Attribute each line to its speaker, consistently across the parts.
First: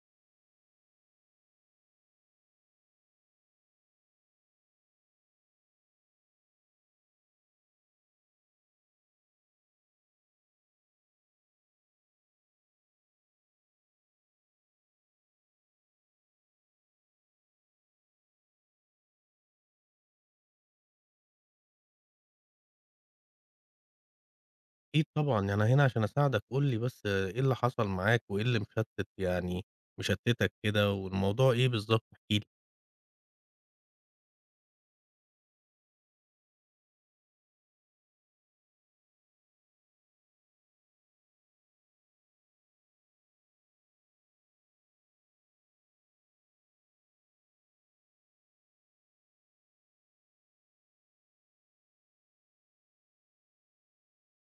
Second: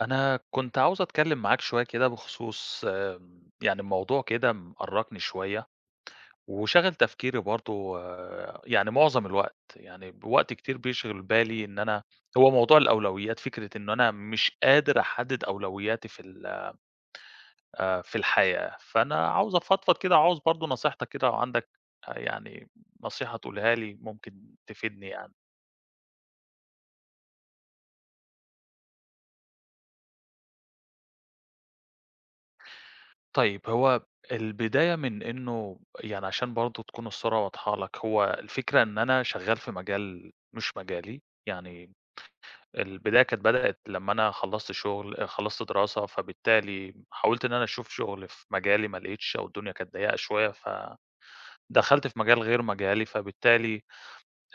Speaker 1: أنا كنت عاوز أتكلم معاك شوية كده بخصوص يعني موضوع كده مأرّقني شوية، وشاغل تفكيري برضه يعني معظم الوقت، يعني وقت كتير بيشغل بالي إن أنا هو موضوع الأولويات، فكرة إن أنا مش قادر أحدد أولوياتي في ال في الحياة. فأنا عاوز أفضفض كده، عاوز برضه نصيحتك كده لو عندك يعني نصيحة تقولها لي ممكن تفيدني
Speaker 2: أكيد
Speaker 1: يعني.
Speaker 2: طبعًا، يعني أنا هنا عشان أساعدك، قُل لي بس إيه اللي حصل معاك وإيه اللي مشتتك كده والموضوع إيه بالضبط؟ احكِ لي.
Speaker 1: طيب هو البداية من إنه، يعني عشان برضه تكون الصورة واضحة لك، هو الفكرة إن أنا شغّال في مجال مش مجالي. يعني البداية كانت، بدأت لمّا أنا خلّصت شغل، خلّصت دراسة، فبالتالي حاولت إن أنا أشوف شغل في مجالي ما لقيتش، أو الدنيا كانت ضيّقة شوية، فدخلت في مجال غير مجالي. فبالتالي،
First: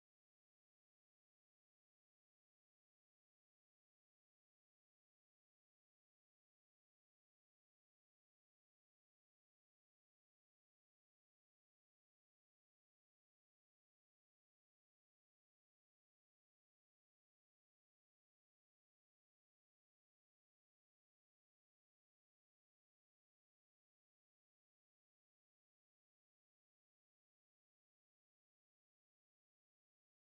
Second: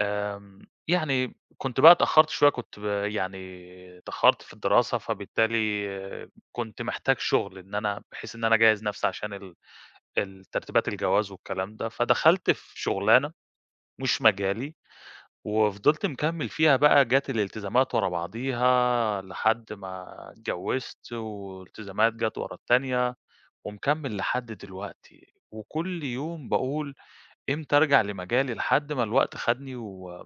Speaker 1: يعني كنت بقى اتأخّرت شوية، كنت يعني اتأخّرت في الدراسة، فبالتالي كنت محتاج شغل، إن أنا بحيث إن أنا أجهّز نَفْسي عشان ال ال ترتيبات الجواز والكلام ده، فدخلت في شغلانة مش مجالي، وفضلت مكمّل فيها. بقى جات الالتزامات ورا بعضيها لحد ما اتجوّزت، والتزامات جات ورا التانية، ومكمّل لحد دلوقتي، وكل يوم باقول إمتى أرجع لمجالي، لحد ما الوقت خدني و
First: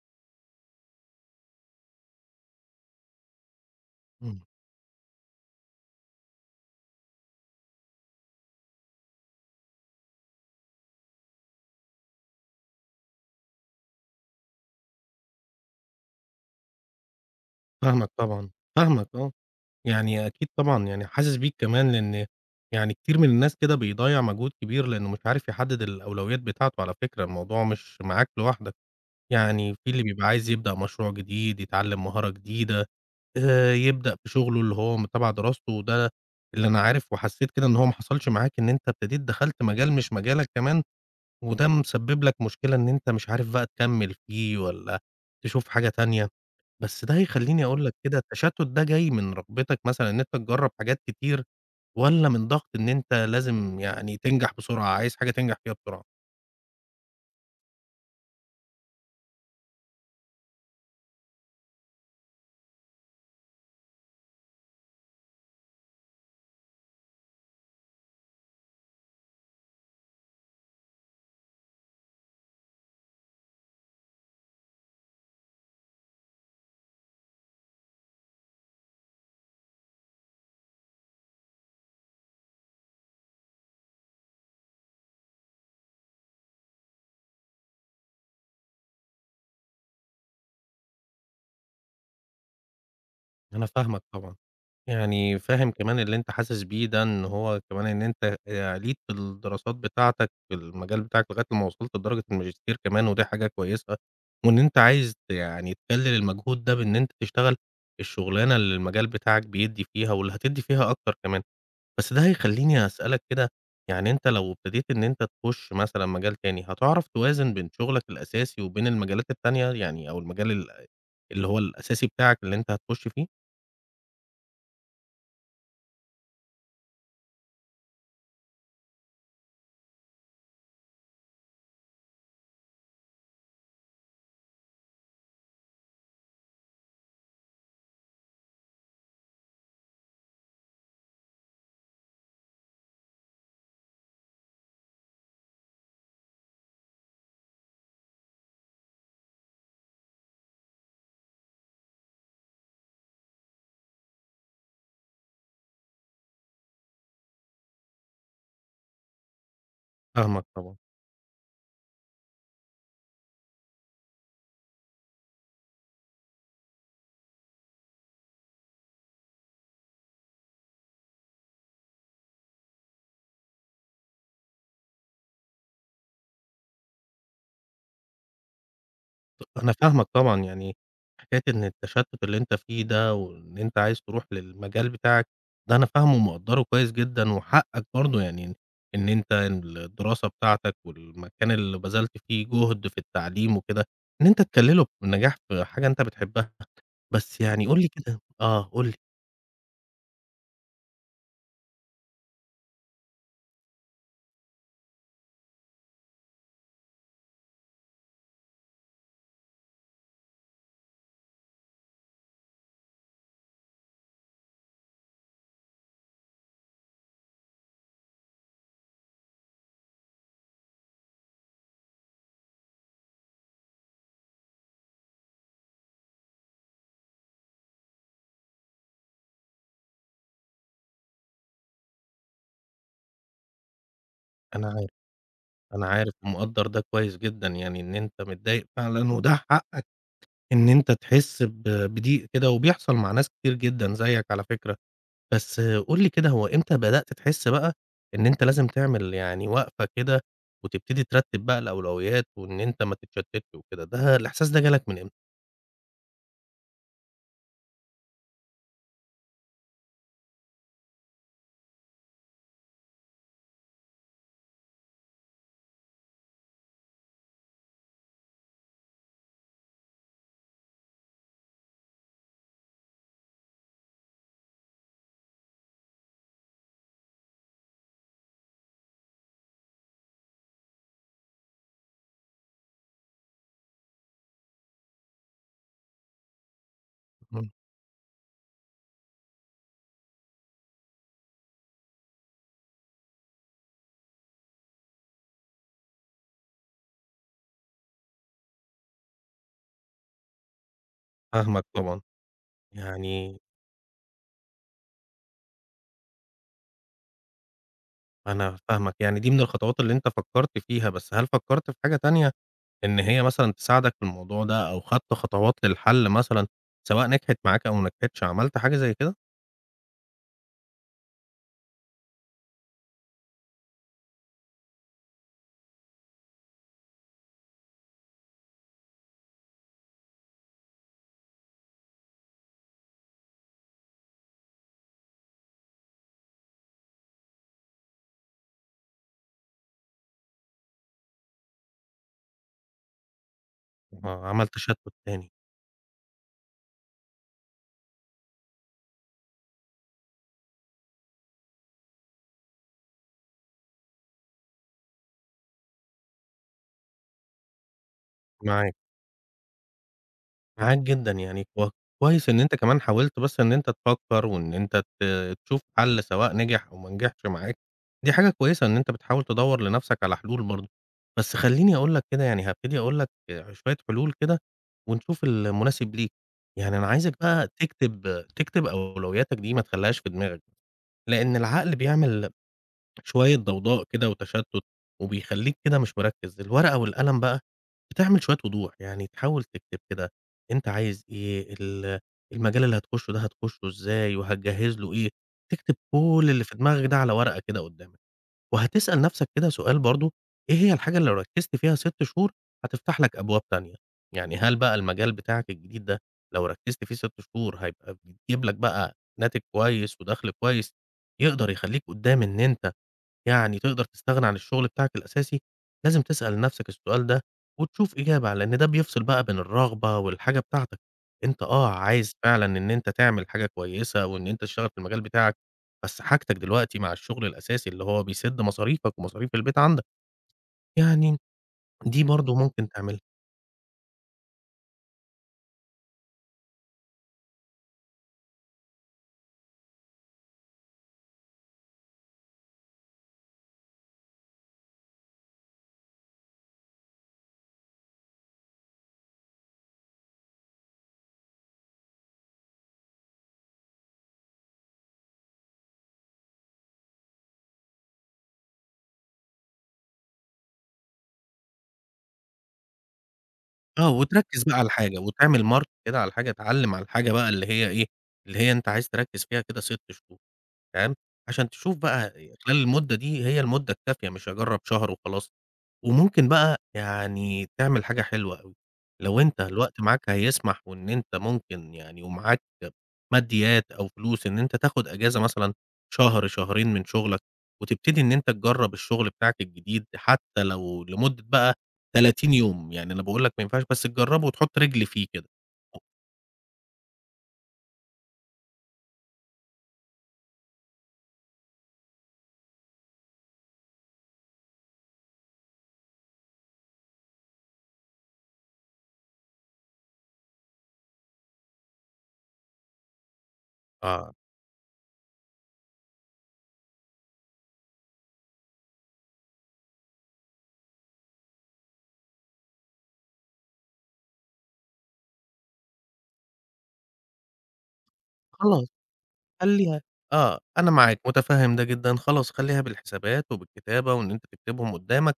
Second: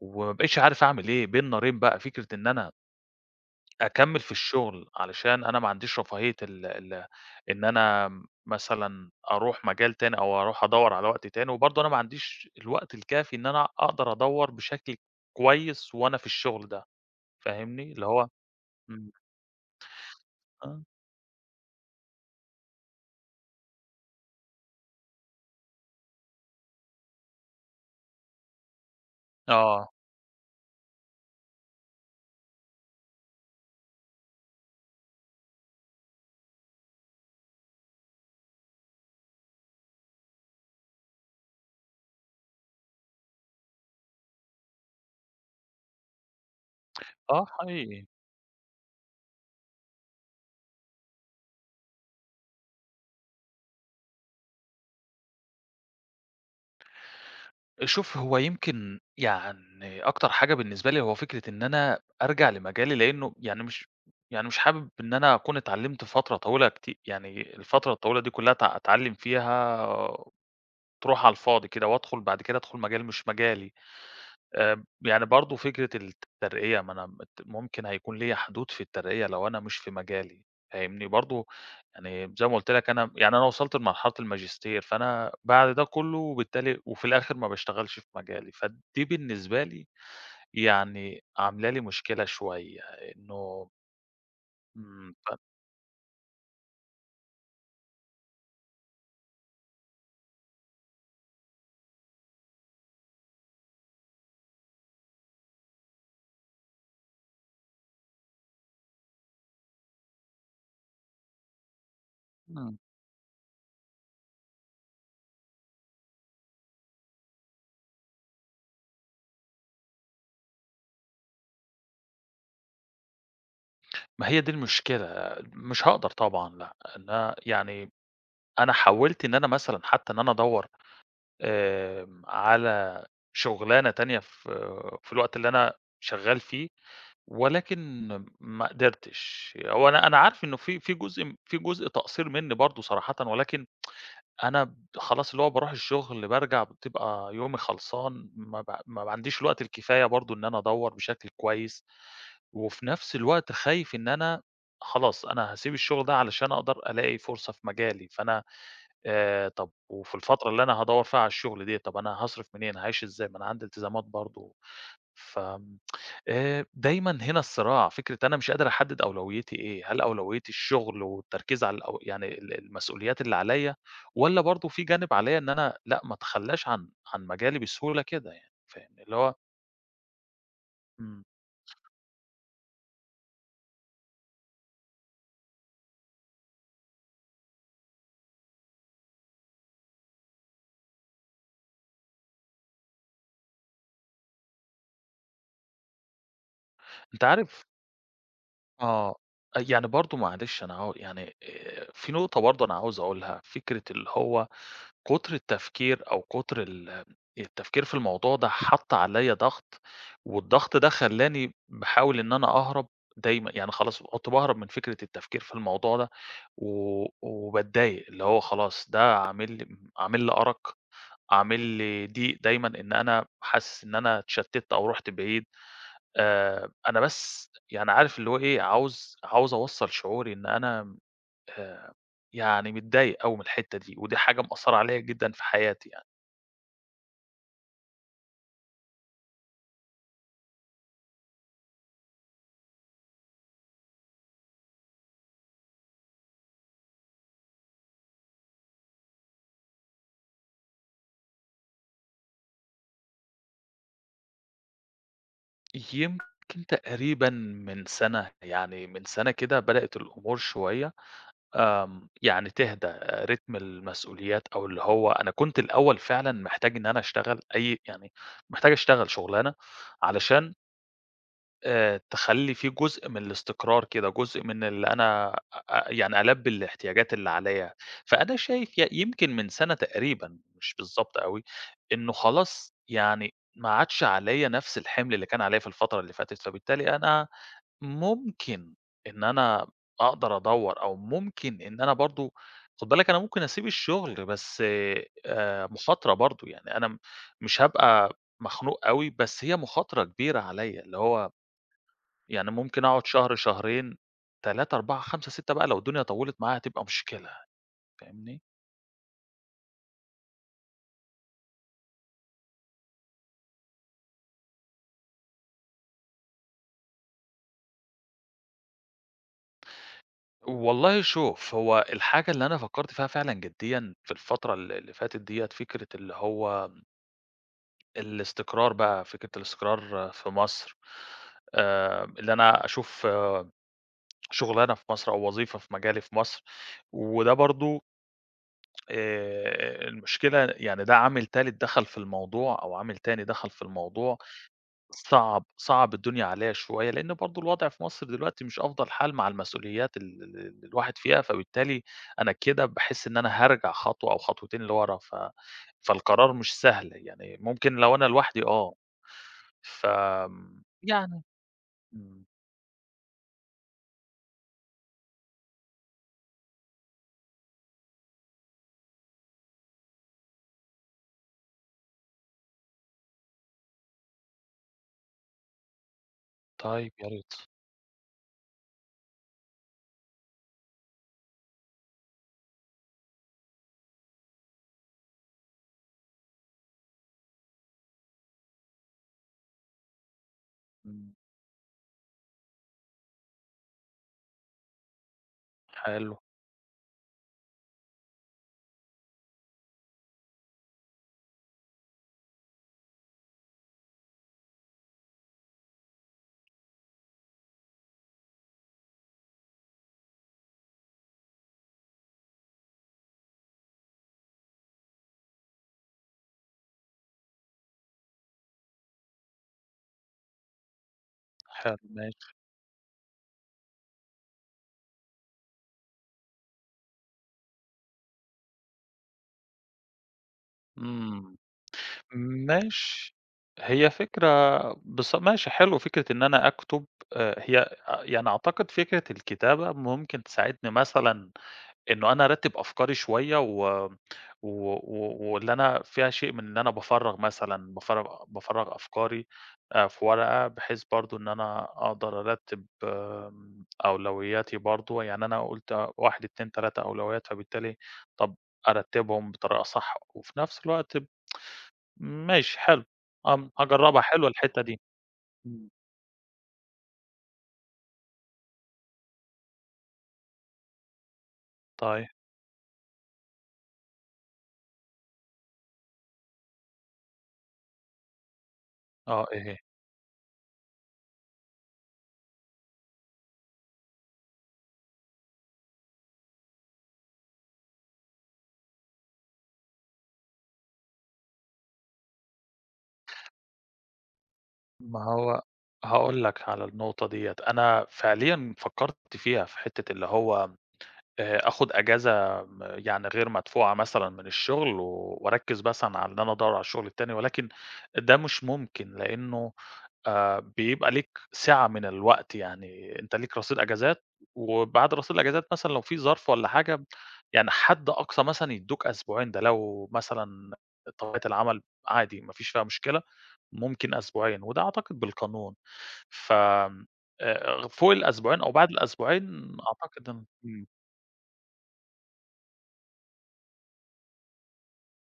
Speaker 1: وما بقيتش عارف أعمل إيه. بين نارين بقى، فكرة إن أنا أكمّل في
Speaker 2: إمم.
Speaker 1: الشغل، علشان أنا ما عنديش رفاهية ال ال إن أنا مثلًا أروح مجال تاني، أو أروح أدوّر على وقت تاني، وبرضه أنا ما عنديش الوقت الكافي إن أنا أقدر أدوّر بشكل كويس وأنا في الشغل ده، فاهمني؟ اللي
Speaker 2: فاهمك
Speaker 1: هو
Speaker 2: طبعًا، فاهمك
Speaker 1: إمم.
Speaker 2: آه، يعني أكيد
Speaker 1: آه.
Speaker 2: طبعًا يعني حاسس بيك كمان لإن يعني كتير من الناس كده بيضيّع مجهود كبير لإنه مش عارف يحدد الأولويات بتاعته على فكرة، الموضوع مش معاك لوحدك، يعني في
Speaker 1: آه.
Speaker 2: اللي بيبقى عايز يبدأ مشروع جديد، يتعلم مهارة جديدة، يبدأ في شغله اللي هو تبع دراسته، وده اللي أنا عارف وحسّيت كده إن هو ما حصلش معاك، إن أنت ابتديت دخلت مجال مش مجالك كمان، وده مسبب لك مشكلة إن أنت مش عارف بقى تكمّل فيه والّا تشوف حاجة تانية. بس ده
Speaker 1: آه
Speaker 2: هيخلّيني أقول لك
Speaker 1: حقيقي.
Speaker 2: كده التشتُّت ده جاي من رغبتك مثلًا إن أنت تجرّب حاجات كتير، والّا من ضغط إن أنت لازم يعني تنجح بسرعة، عايز حاجة تنجح فيها بسرعة؟
Speaker 1: شوف، هو يمكن يعني أكتر حاجة بالنسبة لي هو فكرة إن أنا أرجع لمجالي، لإنه يعني مش يعني مش حابب إن أنا أكون اتعلّمت فترة طويلة يعني الفترة الطويلة دي كلّها أتعلّم فيها، تروح على الفاضي كده، وأدخل بعد كده، أدخل مجال مش مجالي. يعني برضه فكرة الترقية، ما أنا مت ممكن هيكون ليّا حدود في الترقية لو أنا مش في مجالي، فاهمني؟ برضه يعني زي ما قُلت لك، أنا يعني أنا وصلت لمرحلة الماجستير، فأنا بعد ده كله وبالتالي وفي الآخر ما باشتغلش في مجالي، فدي بالنسبة لي يعني عاملة لي مشكلة شوية
Speaker 2: أنا
Speaker 1: إنه.
Speaker 2: فاهمك طبعًا.
Speaker 1: إمم، ف
Speaker 2: يعني فاهم كمان اللي أنت حاسس بيه ده، إن هو كمان إن أنت عِليت في الدراسات بتاعتك في المجال بتاعك لغاية لمّا وصلت لدرجة الماجستير كمان ودي حاجة كويسة، وإن أنت عايز يعني تقلِّل المجهود ده بإن أنت تشتغل الشغلانة اللي المجال بتاعك بيدّي فيها واللي هتدّي فيها أكتر كمان. بس ده
Speaker 1: إمم.
Speaker 2: هيخلّيني أسألك كده، يعني أنت لو ابتديت إن أنت تخُش مثلًا مجال تاني، هتعرف توازن بين شغلك الأساسي وبين المجالات التانية يعني أو المجال اللي هو الأساسي بتاعك اللي أنت هتخُش فيه؟
Speaker 1: ما هي دي المشكلة، مش هاقدر طبعًا، لأ. إن أنا يعني أنا حاولت إن أنا مثلًا، حتى إن أنا أدوّر على شُغلانة تانية في في الوقت اللي أنا شغّال فيه، ولكن ما قدرتش. هو أنا، أنا عارف إنه في جزء في جزء تقصير منّي برضه صراحةً، ولكن أنا خلاص اللي هو باروح الشغل، بارجع بتبقى يومي خلصان، ما عنديش الوقت الكفاية برضه إن أنا أدوّر بشكل كويس. وفي نفس الوقت خايف إن أنا خلاص أنا هاسيب الشغل ده علشان أقدر ألاقي فرصة في مجالي، فأنا طب وفي
Speaker 2: فاهمك
Speaker 1: الفترة اللي أنا
Speaker 2: طبعًا.
Speaker 1: هادوّر فيها على الشغل ديّة، طب أنا هاصرف منين، هاعيش إزاي؟ ما أنا عندي التزامات برضه. فآمم دايمًا هنا الصراع، فكرة أنا مش قادر أحدد أولويتي إيه. هل أولويتي الشغل والتركيز على يعني المسؤوليات اللي عليَّ، والّا برضه في جانب عليَّ إن أنا لأ، ما اتخلاش عن عن مجالي بسهولة كده، يعني فاهمني؟ اللي هو
Speaker 2: أنا فاهمك طبعًا، يعني
Speaker 1: إمم.
Speaker 2: حكاية إن التشتُّت اللي أنت فيه ده وإن أنت عايز تروح للمجال بتاعك، ده أنا فاهمه ومقدّره كويس جدًا وحقّك برضه يعني إن أنت الدراسة بتاعتك والمكان اللي بذلت فيه جهد في التعليم وكده، إن أنت تكلّله بالنجاح في حاجة أنت بتحبّها.
Speaker 1: أنت
Speaker 2: بس
Speaker 1: عارف،
Speaker 2: يعني قُل لي كده آه، قُل لي،
Speaker 1: آه، يعني برضه معلش أنا يعني في نقطة برضه أنا عاوز أقولها، فكرة اللي هو كتر التفكير، أو كتر التفكير في الموضوع ده حَط عليّا ضغط، والضغط ده خلّاني باحاول إن أنا أهرب دايمًا. يعني خلاص كنت باهرب من فكرة التفكير في الموضوع ده، وباتضايق، اللي هو خلاص ده عامل لي أرق، عامل لي ضيق دايمًا، إن أنا حاسس إن أنا اتشتِّت أو رُحت بعيد. أنا بس يعني عارف اللي هو إيه، عاوز أوصّل شعوري إن أنا آآ يعني متضايق أوي من الحتّة دي، ودي حاجة
Speaker 2: أنا
Speaker 1: مأثّرة
Speaker 2: عارف،
Speaker 1: عليّا جدًا في
Speaker 2: أنا
Speaker 1: حياتي يعني.
Speaker 2: عارف ومقدّر ده كويس جدًا يعني إن أنت متضايق فعلًا وده حقّك إن أنت تحِس بضيق كده وبيحصل مع ناس كتير جدًا زيّك على فكرة. بس قُل لي كده، هو إمتى بدأت تحس بقى إن أنت لازم تعمل يعني وقفة كده، وتبتدي ترتّب بقى الأولويات، وإن أنت ما تتشتتش وكده، ده الإحساس ده جالك من إمتى؟
Speaker 1: يمكن تقريبًا من سَنة، يعني من سَنة كده بدأت الأمور شوية، يعني تهدى. آه، رتم المسؤوليات، أو اللي هو أنا كنت الأول فعلًا محتاج إن أنا أشتغل يعني محتاج أشتغل شُغلانة علشان تخلّي في جزء من الاستقرار كده، جزء من اللي أنا يعني ألبّي الاحتياجات اللي عليّا. فأنا شايف يمكن من سَنة تقريبًا، مش بالضبط أوي، إنه خلاص يعني ما عادش عليّا نفس الحِمل اللي كان عليّا في الفترة اللي فاتت، فبالتالي أنا
Speaker 2: إمم.
Speaker 1: ممكن إن أنا أقدر أدوّر، أو ممكن إن أنا برضه، خُد بالك أنا ممكن أسيب الشغل، بس مخاطرة برضه. يعني أنا مش هابقى مخنوق أوي، بس هي مخاطرة كبيرة عليّا، اللي هو
Speaker 2: فاهمك طبعًا،
Speaker 1: يعني ممكن أقعد شهر،
Speaker 2: يعني
Speaker 1: شهرين، 3، 4، 5، 6 بقى، لو الدنيا طوّلت معايا هتبقى مشكلة، فاهمني؟
Speaker 2: أنا فاهمك، يعني دي من الخطوات اللي أنت فكّرت فيها، بس هل فكّرت في حاجة تانية إن هي مثلًا تساعدك في الموضوع ده، أو خدت خطوات للحل مثلًا، سواء نجحت معاك أو ما نجحتش، عملت حاجة زي كده؟
Speaker 1: والله شوف، هو الحاجة اللي أنا فكّرت فيها فعلًا جديًا في الفترة اللي فاتت ديّة، فكرة اللي هو الاستقرار بقى، فكرة الاستقرار في مصر. اللي أنا أشوف، آه، شُغلانة في مصر أو وظيفة في مجالي في مصر، وده برضه المشكلة. يعني ده عامل تالت دخل في الموضوع، أو عامل تاني دخل في الموضوع.
Speaker 2: آه، عمل تشتت تاني،
Speaker 1: صعب، صعب الدنيا عليّا شوية، لإن برضه الوضع في مصر دلوقتي مش أفضل حال مع المسؤوليات ال ال اللي الواحد فيها، فبالتالي أنا كده باحس إن أنا هارجع خطوة أو خطوتين لورا. فالقرار مش سهل، يعني ممكن لو أنا لوحدي آه.
Speaker 2: معاك.
Speaker 1: ف
Speaker 2: معاك جدًا،
Speaker 1: يعني
Speaker 2: يعني
Speaker 1: إمم.
Speaker 2: كويس إن أنت كمان حاولت بس إن أنت تفكّر وإن أنت تشوف حَل سواء نجح أو ما نجحش معاك، دي حاجة كويسة إن أنت بتحاول تدوّر لنَفْسك على حلول برضه، بس خلّيني أقول لك كده يعني هابتدي أقول لك شوية حلول كده ونشوف المناسب ليك، يعني أنا
Speaker 1: طيب يا
Speaker 2: عايزك
Speaker 1: ريت.
Speaker 2: بقى تكتب أولوياتك دي ما تخلّيهاش في دماغك، لإن العقل بيعمل شوية ضوضاء كده وتشتت، وبيخلّيك كده مش مركّز. الورقة والقلم بقى بتعمل شوية وضوح، يعني تحاول تكتب كده أنت عايز
Speaker 1: إمم.
Speaker 2: إيه، المجال اللي هتخشّه ده هتخشّه إزاي، وهتجهّز له إيه، تكتب
Speaker 1: حلو.
Speaker 2: كل اللي في دماغك ده على ورقة كده قدّامك، وهتسأل نَفْسك كده سؤال برضه، إيه هي الحاجة اللي لو ركّزت فيها 6 شهور هتفتح لك أبواب تانية؟ يعني هل بقى المجال بتاعك الجديد ده لو ركّزت فيه 6 شهور هيبقى بيجيب لك بقى ناتج كويس ودَخْل كويس يقدر يخلّيك قدّام إن أنت يعني تقدر تستغنى عن الشغل بتاعك الأساسي، لازم تسأل نَفْسك السؤال ده وتشوف إجابة على لإن ده بيفصل بقى بين الرغبة والحاجة بتاعتك. أنت
Speaker 1: حلو
Speaker 2: عايز
Speaker 1: ماشي.
Speaker 2: فعلًا إن أنت تعمل حاجة كويسة وإن أنت تشتغل في المجال بتاعك، بس حاجتك دلوقتي مع الشغل الأساسي اللي هو بيسِد مصاريفك ومصاريف البيت عندك، يعني
Speaker 1: إمم.
Speaker 2: دي برضه ممكن تعملها.
Speaker 1: ماشي. هي فكرة. بص ماشي، حلو فكرة إن أنا أكتب. هي آه، يعني أعتقد فكرة الكتابة ممكن تساعدني، مثلًا إنه أنا أرتّب أفكاري شوية و و و واللي أنا فيها شيء من إن أنا بافرّغ، مثلًا بافرّغ أفكاري في ورقة، بحيث برضه إن أنا أقدر أرتّب أولوياتي برضه. يعني أنا قُلت 1، 2، 3 أولويات، فبالتالي طَب أرتّبهم بطريقة صح، وفي نفس الوقت ماشي حلو.
Speaker 2: آه،
Speaker 1: هاجرّبها، حلوة
Speaker 2: وتركّز بقى
Speaker 1: الحتّة
Speaker 2: على
Speaker 1: دي.
Speaker 2: حاجة وتعمل mark
Speaker 1: إمم.
Speaker 2: كده على الحاجة، اتعلِّم على الحاجة بقى اللي هي إيه، اللي هي أنت عايز تركّز فيها كده 6 شهور. تمام، عشان تشوف
Speaker 1: طيب
Speaker 2: بقى خلال المدة دي هي المدة الكافية، مش هاجرّب شهر وخلاص، وممكن بقى يعني تعمل حاجة حلوة أوي، لو
Speaker 1: آه،
Speaker 2: أنت
Speaker 1: إيه هي؟
Speaker 2: الوقت معاك هيسمح وإن أنت ممكن يعني ومعاك ماديات أو فلوس إن أنت تاخد أجازة مثلًا شهر، شهرين من شغلك، وتبتدي إن أنت تجرّب الشغل بتاعك الجديد حتى لو لمدة بقى 30 يوم، يعني أنا باقول لك ما ينفعش بس تجرّبه وتحط رجل
Speaker 1: ما
Speaker 2: فيه كده،
Speaker 1: هو هاقول لك على النقطة ديّة، أنا فعليًا فكّرت فيها، في حتّة اللي هو آخُد أجازة يعني غير مدفوعة مثلًا من الشغل، وأركّز مثلًا على إن أنا أدوّر على الشغل التاني، ولكن ده مش ممكن، لإنه بيبقى ليك سعة من الوقت، يعني أنت ليك رصيد أجازات،
Speaker 2: آه،
Speaker 1: وبعد رصيد الأجازات مثلًا لو في ظرف والّا حاجة، يعني حد أقصى مثلًا يدّوك أسبوعين. ده لو مثلًا طبيعة العمل عادي ما فيش فيها مشكلة، ممكن أسبوعين، وده أعتقد بالقانون. ف فوق الأسبوعين أو
Speaker 2: خلاص.
Speaker 1: بعد الأسبوعين
Speaker 2: خلّيها
Speaker 1: أعتقد إن
Speaker 2: آه،
Speaker 1: إمم.
Speaker 2: أنا معاك مُتفهِّم ده جدًا، خلاص خلّيها بالحسابات وبالكتابة وإن أنت تكتبهم قُدّامك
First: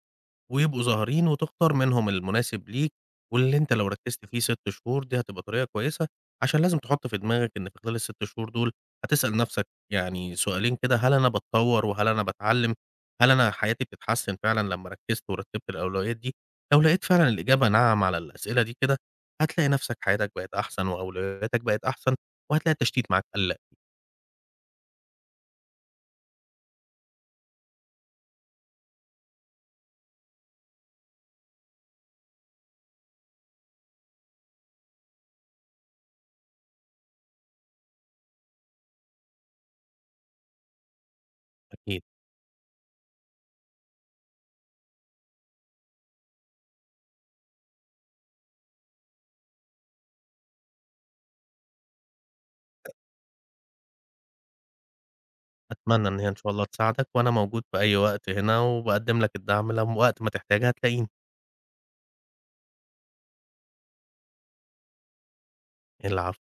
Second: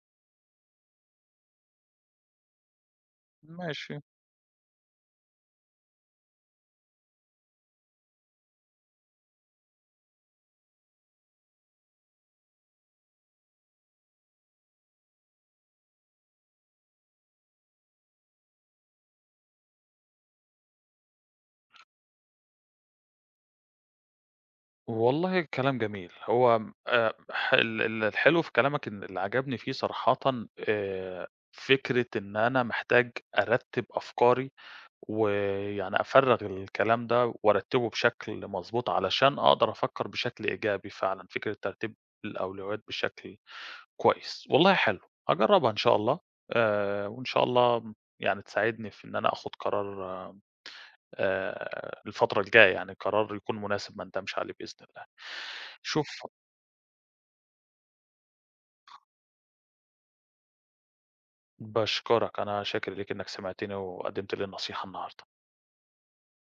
Speaker 2: ويبقوا ظاهرين وتختار منهم المناسب ليك، واللي أنت لو
Speaker 1: ماشي.
Speaker 2: ركّزت فيه 6 شهور دي هتبقى طريقة كويسة، عشان لازم تحُط في دماغك إن في خلال ال6 شهور دول هتسأل نَفْسك يعني سؤالين كده، هل أنا باتطوّر وهل أنا باتعلّم، هل أنا حياتي بتتحسّن فعلًا لمّا ركّزت ورتّبت الأولويات دي؟ لو لقيت فعلًا الإجابة نعم على الأسئلة دي كده، هتلاقي نَفْسك حياتك بقت أحسن وأولوياتك بقت أحسن، وهتلاقي التشتيت معاك قَل
Speaker 1: والله كلام جميل. هو م ح ال ال الحلو في كلامك، إن اللي عجبني فيه صراحةً، آآ فكرة إن أنا محتاج أرتّب أفكاري، ويعني أفرّغ الكلام ده وأرتّبه بشكل مضبوط علشان أقدر أفكّر بشكل إيجابي فعلًا، فكرة ترتيب
Speaker 2: أكيد.
Speaker 1: الأولويات بشكل كويس. والله حلو، هاجرّبها إن شاء الله. وإن شاء الله يعني تساعدني في إن أنا آخُد قرار الفترة الجاية، يعني قرار يكون مناسب ما نندمش عليه بإذن الله. شوف،
Speaker 2: أتمنى إن هي إن شاء الله تساعدك، وأنا موجود في أي وقت هنا، وباقدّم لك الدعم لم وقت ما تحتاج هتلاقيني،
Speaker 1: باشكرك، أنا شاكر ليك إنك سمعتني وقدّمت لي النصيحة النهارده.
Speaker 2: العفو.